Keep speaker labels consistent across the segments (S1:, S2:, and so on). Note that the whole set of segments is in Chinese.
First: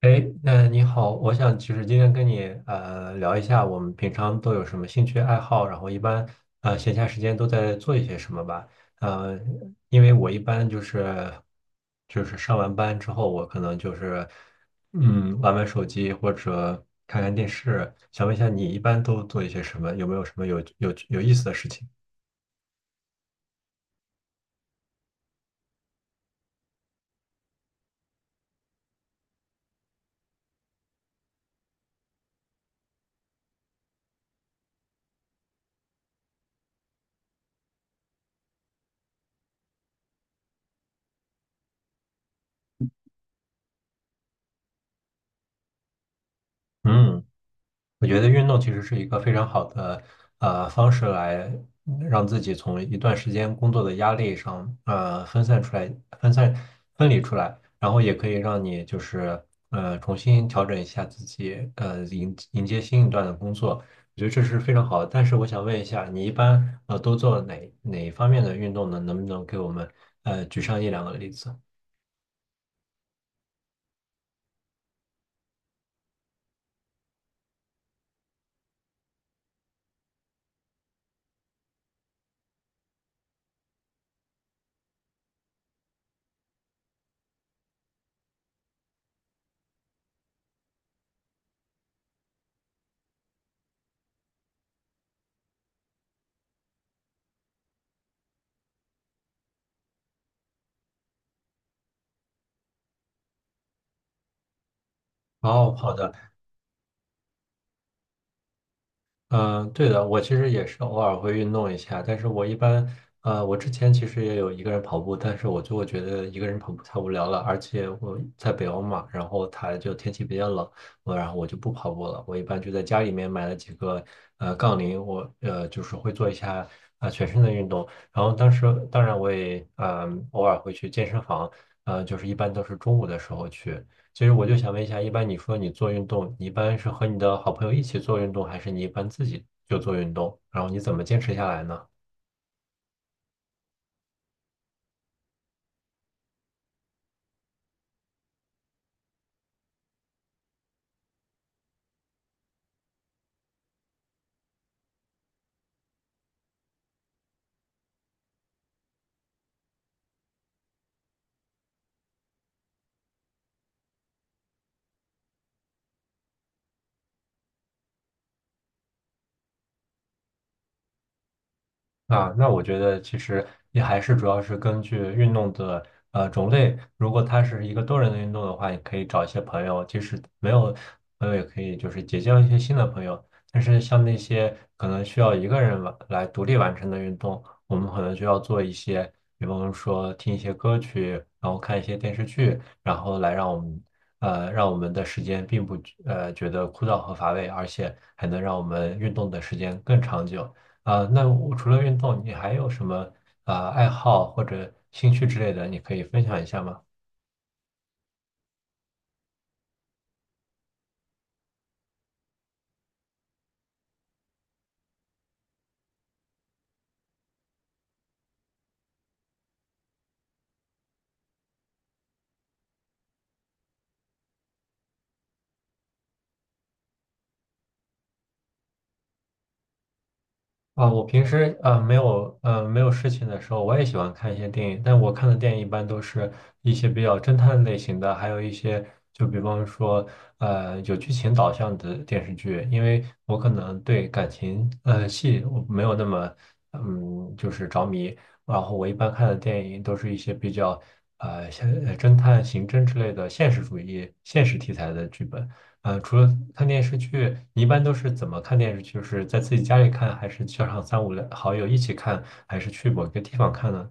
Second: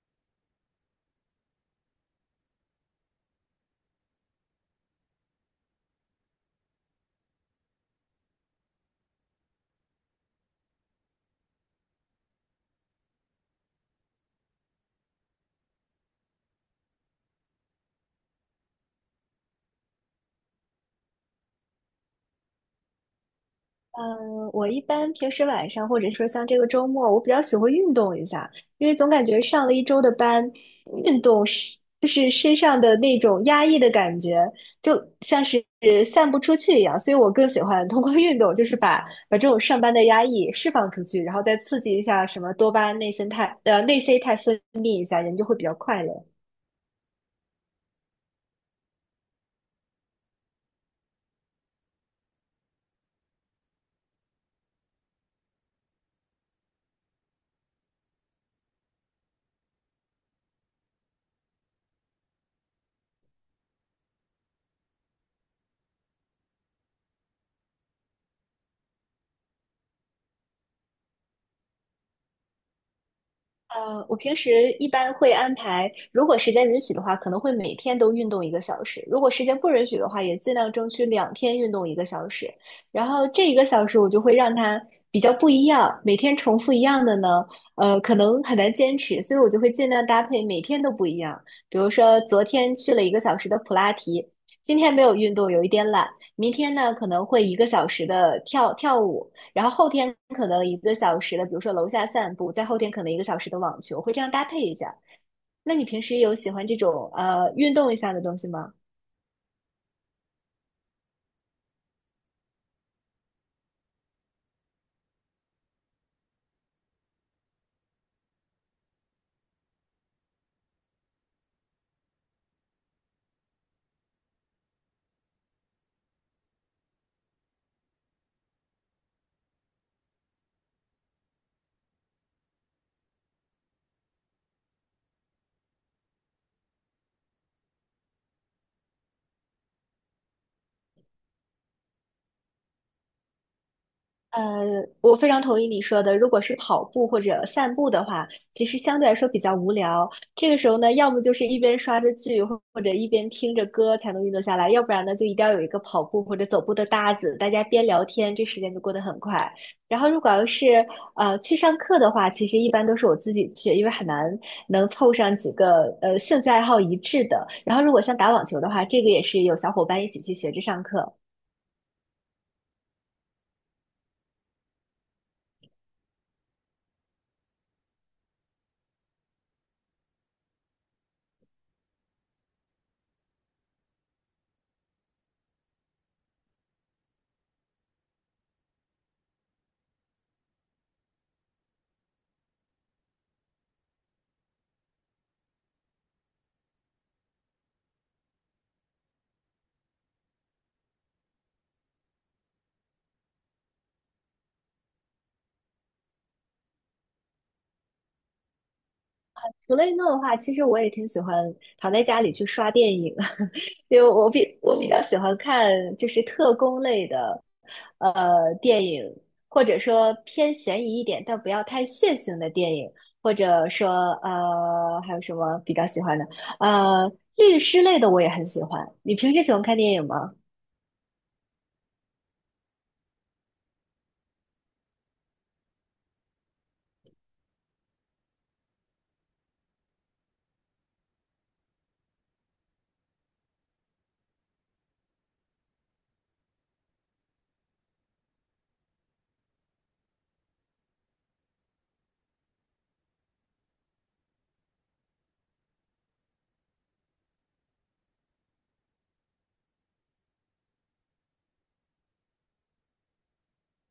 S1: 哎，那你好，我想就是今天跟你聊一下，我们平常都有什么兴趣爱好，然后一般闲暇时间都在做一些什么吧。呃，因为我一般就是上完班之后，我可能就是嗯玩玩手机或者看看电视。想问一下，你一般都做一些什么？有没有什么有意思的事情？
S2: 嗯，我一般平时晚上或者说像这个周末，我比较喜欢运动一下，因为总感觉上了一周的班，运动就是身上的那种压抑的感觉，就像是散不出去一样，所以我更喜欢通过运动，就是把这种上班的压抑释放出去，然后再刺激一下什么多巴胺、内啡肽分泌一下，人就会比较快乐。
S1: 嗯。我觉得运动其实是一个非常好的方式来让自己从一段时间工作的压力上分散出来、分散分离出来，然后也可以让你就是重新调整一下自己迎接新一段的工作，我觉得这是非常好的。但是我想问一下，你一般都做哪一方面的运动呢？能不能给我们举上一两个例子？
S2: 我平时一般会安排，如果时间允许的话，可能会每天都运动一个小时；如果时间不允许的话，也尽量争取两天运动一个小时。然后这一个小时我就会让它比较不一样，每天重复一样的呢，可能很难坚持，所以我就会尽量搭配每天都不一样。比如说昨天去了一个小时的普拉提，今天没有运动，有一点懒。明天呢，可能会一个小时的跳跳舞，然后后天可能一个小时的，比如说楼下散步，再后天可能一个小时的网球，会这样搭配一下。
S1: 哦，
S2: 那你
S1: 好
S2: 平
S1: 的。
S2: 时有喜欢这种运动一下的东西吗？
S1: 嗯，对的，我其实也是偶尔会运动一下，但是我一般，我之前其实也有一个人跑步，但是我就会觉得一个人跑步太无聊了，而且我在北欧嘛，然后它就天气比较冷，然后我就不跑步了，我一般就在家里面买了几个杠铃，我就是会做一下啊、全身的运动，然后当然我也偶尔会去健身房，就是一般都是中午的时候去。其实我就想问一下，一般你说你做运动，你一般是和你的好朋友一起做运动，还是你一般自己就做运动？然后你怎么坚持下来呢？
S2: 呃，我非常同意你说的。如果是跑步或者散步的话，其实相对来说比较无聊。这个时候呢，要么就是一边刷着剧，或者一边听着歌才能运动下来，要不然呢，就一定要有一个跑步或者走步的搭子，大家边聊天，这时间就过得很快。然后，如果要是去上课的话，其实一般都是我自己去，因为很难能凑上几个兴趣爱好一致的。然后，如果像打网球的话，这个也是有小伙伴一起去学着上课。
S1: 啊，那我觉得其实也还是主要是根据运动的种类，如果它是一个多人的运动的话，你可以找一些朋友，即使没有朋友也可以就是结交一些新的朋友。但是像那些可能需要一个人独立完成的运动，我们可能就要做一些，比方说听一些歌曲，然后看一些电视剧，然后来让我们让我们的时间并不觉得枯燥和乏味，而且还能让我们运动的时间更长久。啊、那我除了运动，你还有什么啊、爱好或者兴趣之类的，你可以分享一下吗？
S2: 除了运动的话，其实我也挺喜欢躺在家里去刷电影，因为我比较喜欢看就是特工类的电影，或者说偏悬疑一点，但不要太血腥的电影，或者说还有什么比较喜欢的呃律师类的我也很喜欢。你平时喜欢看电影吗？
S1: 啊，我平时没有事情的时候，我也喜欢看一些电影，但我看的电影一般都是一些比较侦探类型的，还有一些就比方说有剧情导向的电视剧，因为我可能对感情戏我没有那么嗯就是着迷，然后我一般看的电影都是一些比较呃像呃侦探、刑侦之类的现实主义、现实题材的剧本。除了看电视剧，你一般都是怎么看电视剧？就是在自己家里看，还是叫上三五好友一起看，还是去某个地方看呢？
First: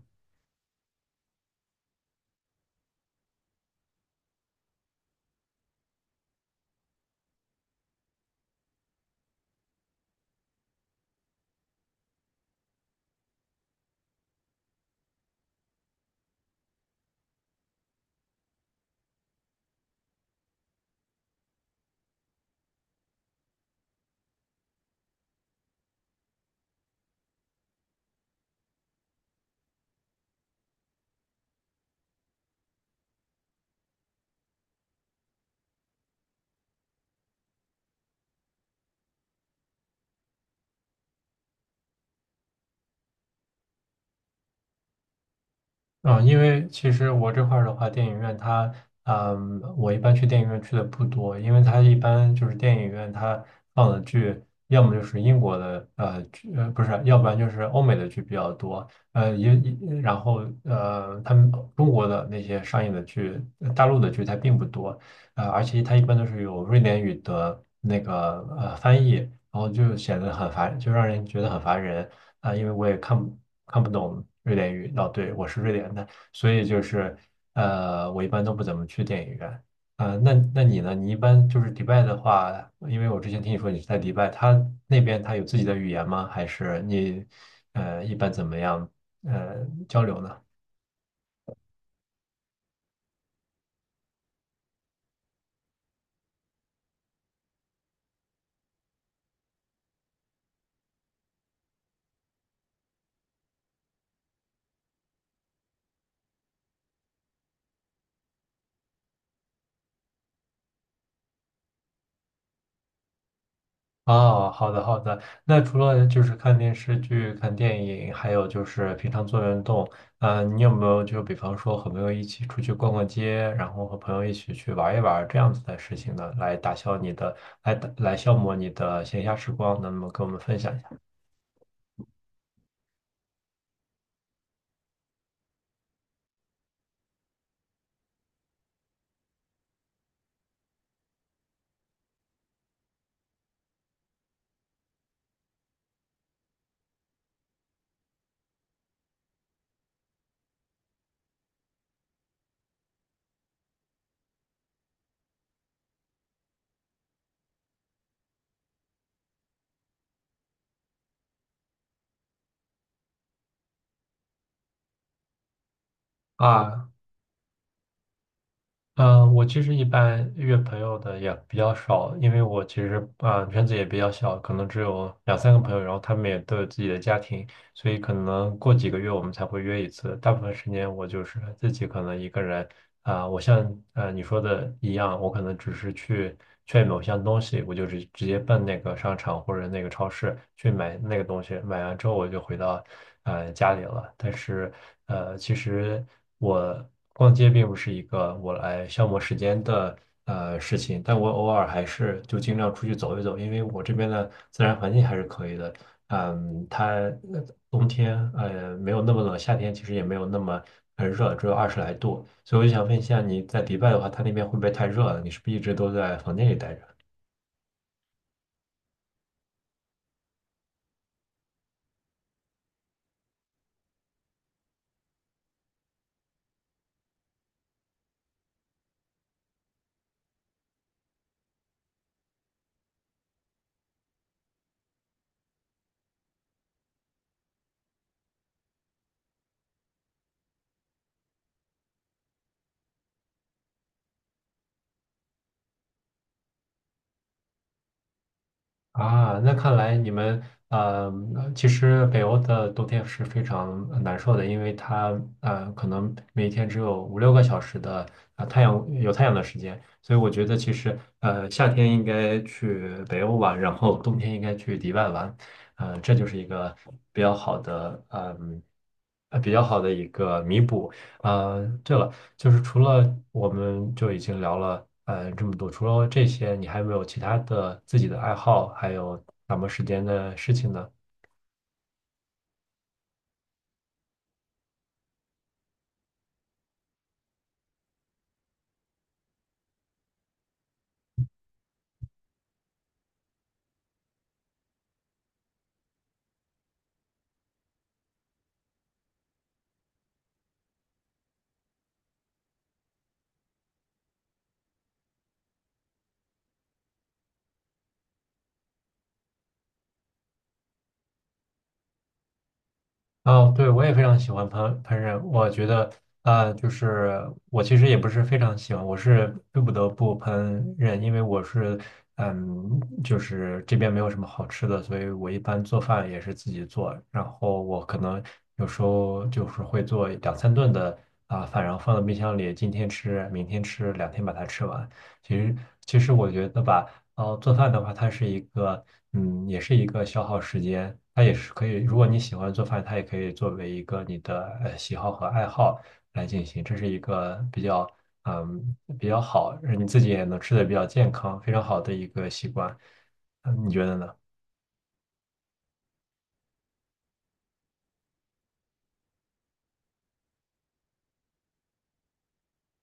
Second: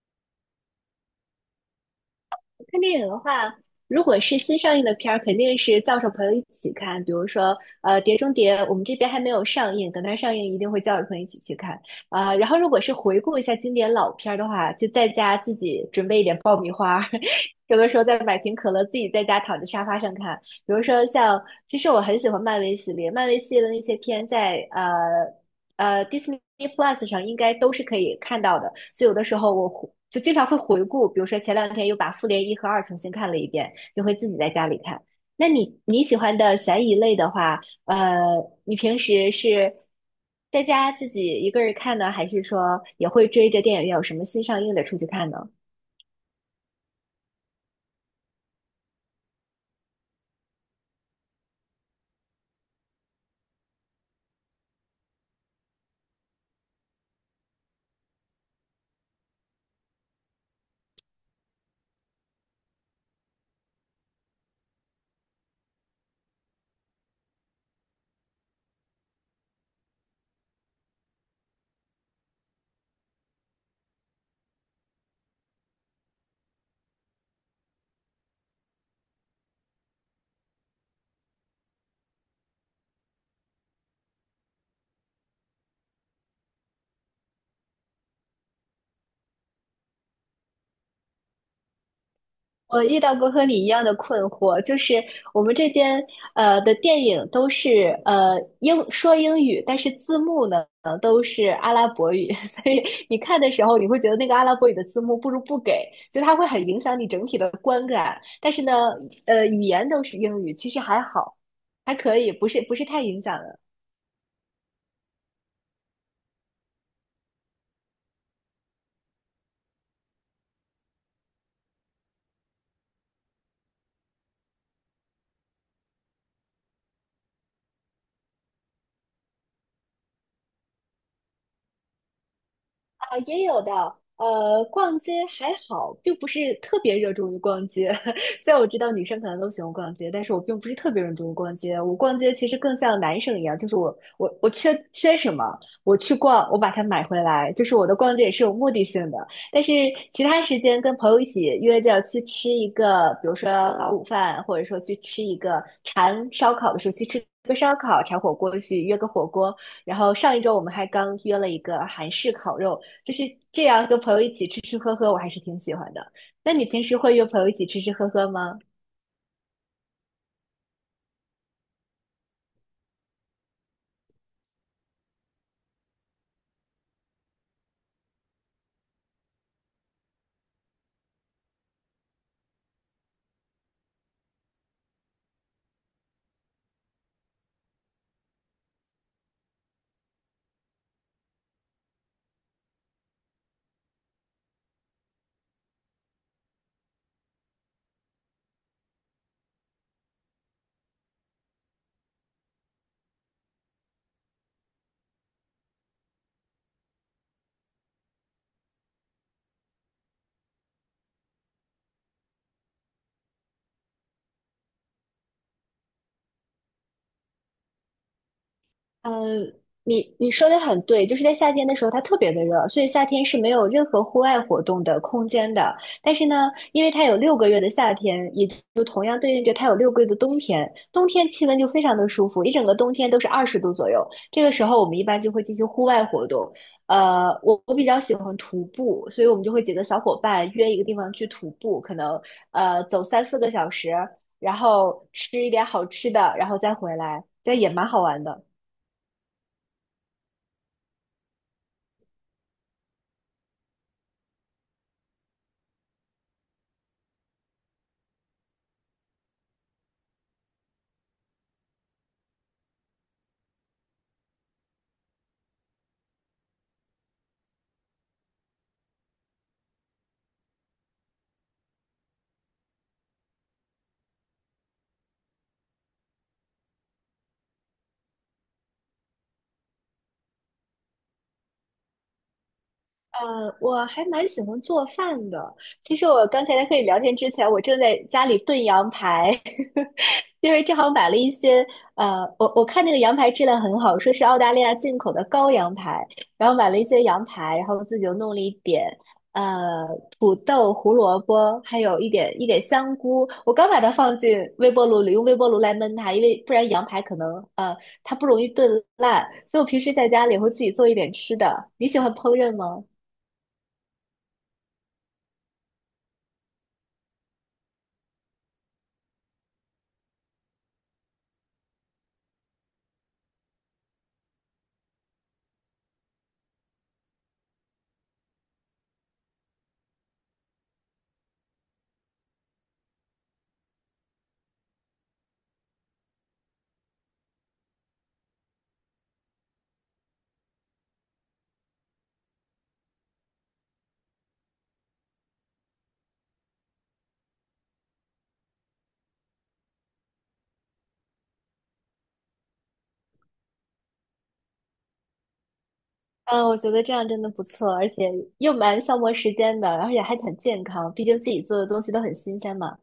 S2: 看电影的话，如果是新上映的片儿，肯定是叫上朋友一起看。比如说，碟中谍》，我们这边还没有上映，等它上映一定会叫着朋友一起去看。啊、然后如果是回顾一下经典老片儿的话，就在家自己准备一点爆米花儿，有的时候再买瓶可乐，自己在家躺在沙发上看。比如说像，其实我很喜欢漫威系列，漫威系列的那些片在Disney Plus 上应该都是可以看到的，所以有的时候我回就经常会回顾，比如说前两天又把《复联一》和《二》重新看了一遍，就会自己在家里看。那你喜欢的悬疑类的话，呃，你平时是在家自己一个人看呢，还是说也会追着电影院有什么新上映的出去看呢？
S1: 嗯，因为其实我这块儿的话，电影院它，嗯，我一般去电影院去的不多，因为它一般就是电影院它放的剧，要么就是英国的剧，呃不是，要不然就是欧美的剧比较多，呃也也然后呃他们中国的那些上映的剧，大陆的剧它并不多，而且它一般都是有瑞典语的那个翻译，然后就显得很烦，就让人觉得很烦人。啊、因为我也看不懂瑞典语。哦，对，我是瑞典的，所以就是我一般都不怎么去电影院。啊、那那你呢？你一般就是迪拜的话，因为我之前听你说你是在迪拜，他那边他有自己的语言吗？还是你一般怎么样呃交流呢？
S2: 我遇到过和你一样的困惑，就是我们这边的电影都是说英语，但是字幕呢都是阿拉伯语，所以你看的时候你会觉得那个阿拉伯语的字幕不如不给，就它会很影响你整体的观感。但是呢，语言都是英语，其实还好，还可以，不是太影响。
S1: 哦，好的好的。那除了就是看电视剧、看电影，还有就是平常做运动，你有没有就比方说和朋友一起出去逛逛街，然后和朋友一起去玩一玩这样子的事情呢，来消磨你的闲暇时光呢？那么跟我们分享一下。
S2: 啊，也有的。逛街还好，并不是特别热衷于逛街。虽然我知道女生可能都喜欢逛街，但是我并不是特别热衷于逛街。我逛街其实更像男生一样，就是我缺什么，我去逛，我把它买回来。就是我的逛街也是有目的性的。但是其他时间跟朋友一起约着去吃一个，比如说早午饭，或者说去吃一个馋烧烤的时候去吃个烧烤，馋火锅去约个火锅。然后上一周我们还刚约了一个韩式烤肉。就是这样跟朋友一起吃吃喝喝，我还是挺喜欢的。那你平
S1: 啊，
S2: 时会约朋友一起吃吃喝喝吗？
S1: 嗯，我其实一般约朋友的也比较少，因为我其实啊、圈子也比较小，可能只有2、3个朋友，然后他们也都有自己的家庭，所以可能过几个月我们才会约一次。大部分时间我就是自己可能一个人，啊、我像你说的一样，我可能只是去劝某项东西，我就直接奔那个商场或者那个超市去买那个东西，买完之后我就回到家里了。但是其实我逛街并不是一个我来消磨时间的。事情，但我偶尔还是就尽量出去走一走，因为我这边的自然环境还是可以的。嗯，它冬天没有那么冷，夏天其实也没有那么很热，只有20来度。所以我就想问一下，你在迪拜的话，它那边会不会太热了？你是不是一直都在房间里待着？
S2: 嗯，你说的很对，就是在夏天的时候，它特别的热，所以夏天是没有任何户外活动的空间的。但是呢，因为它有六个月的夏天，也就同样对应着它有六个月的冬天。冬天气温就非常的舒服，一整个冬天都是20度左右。这个时候，我们一般就会进行户外活动。我比较喜欢徒步，所以我们就会几个小伙伴约一个地方去徒步，可能走3、4个小时，然后吃一点好吃的，然后再回来，这也蛮好玩的。
S1: 啊，那看来你们呃，其实北欧的冬天是非常难受的，因为它可能每天只有5、6个小时的啊、太阳有太阳的时间，所以我觉得其实夏天应该去北欧玩，然后冬天应该去迪拜玩，这就是一个比较好的一个弥补。对了，就是除了我们已经聊了这么多，除了这些，你还有没有其他的自己的爱好，还有打磨时间的事情呢？
S2: 我还蛮喜欢做饭的。其实我刚才在和你聊天之前，我正在家里炖羊排，因为正好买了一些，我看那个羊排质量很好，说是澳大利亚进口的羔羊排，然后买了一些羊排，然后自己又弄了一点，呃，土豆、胡萝卜，还有一点香菇。我刚把它放进微波炉里，用微波炉来焖它，因为不然羊排可能，呃，它不容易炖烂。所以我平时在家里会自己做一点吃的。你喜欢烹饪吗？
S1: 哦，对，我也非常喜欢烹饪。我觉得，啊，就是我其实也不是非常喜欢，我是不得不烹饪，因为我是，嗯，就是这边没有什么好吃的，所以我一般做饭也是自己做。然后我可能有时候就是会做2、3顿的啊、饭，然后放到冰箱里，今天吃，明天吃，两天把它吃完。其实，其实我觉得吧。然后做饭的话，它是一个，嗯，也是一个消耗时间，它也是可以，如果你喜欢做饭，它也可以作为一个你的喜好和爱好来进行，这是一个比较，嗯，比较好，让你自己也能吃的比较健康，非常好的一个习惯，嗯，你觉得呢？
S2: 嗯，我觉得这样真的不错，而且又蛮消磨时间的，而且还很健康，毕竟自己做的东西都很新鲜嘛。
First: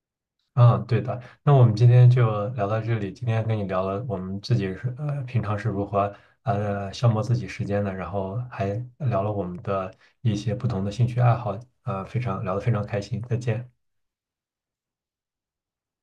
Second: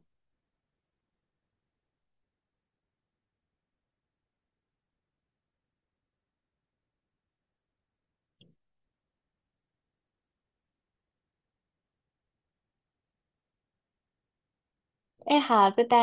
S1: 嗯，对的。那我们今天就聊到这里。今天跟你聊了我们自己是平常是如何消磨自己时间的，然后还聊了我们的一些不同的兴趣爱好，非常聊得非常开心。再见。
S2: 哎，好，拜拜。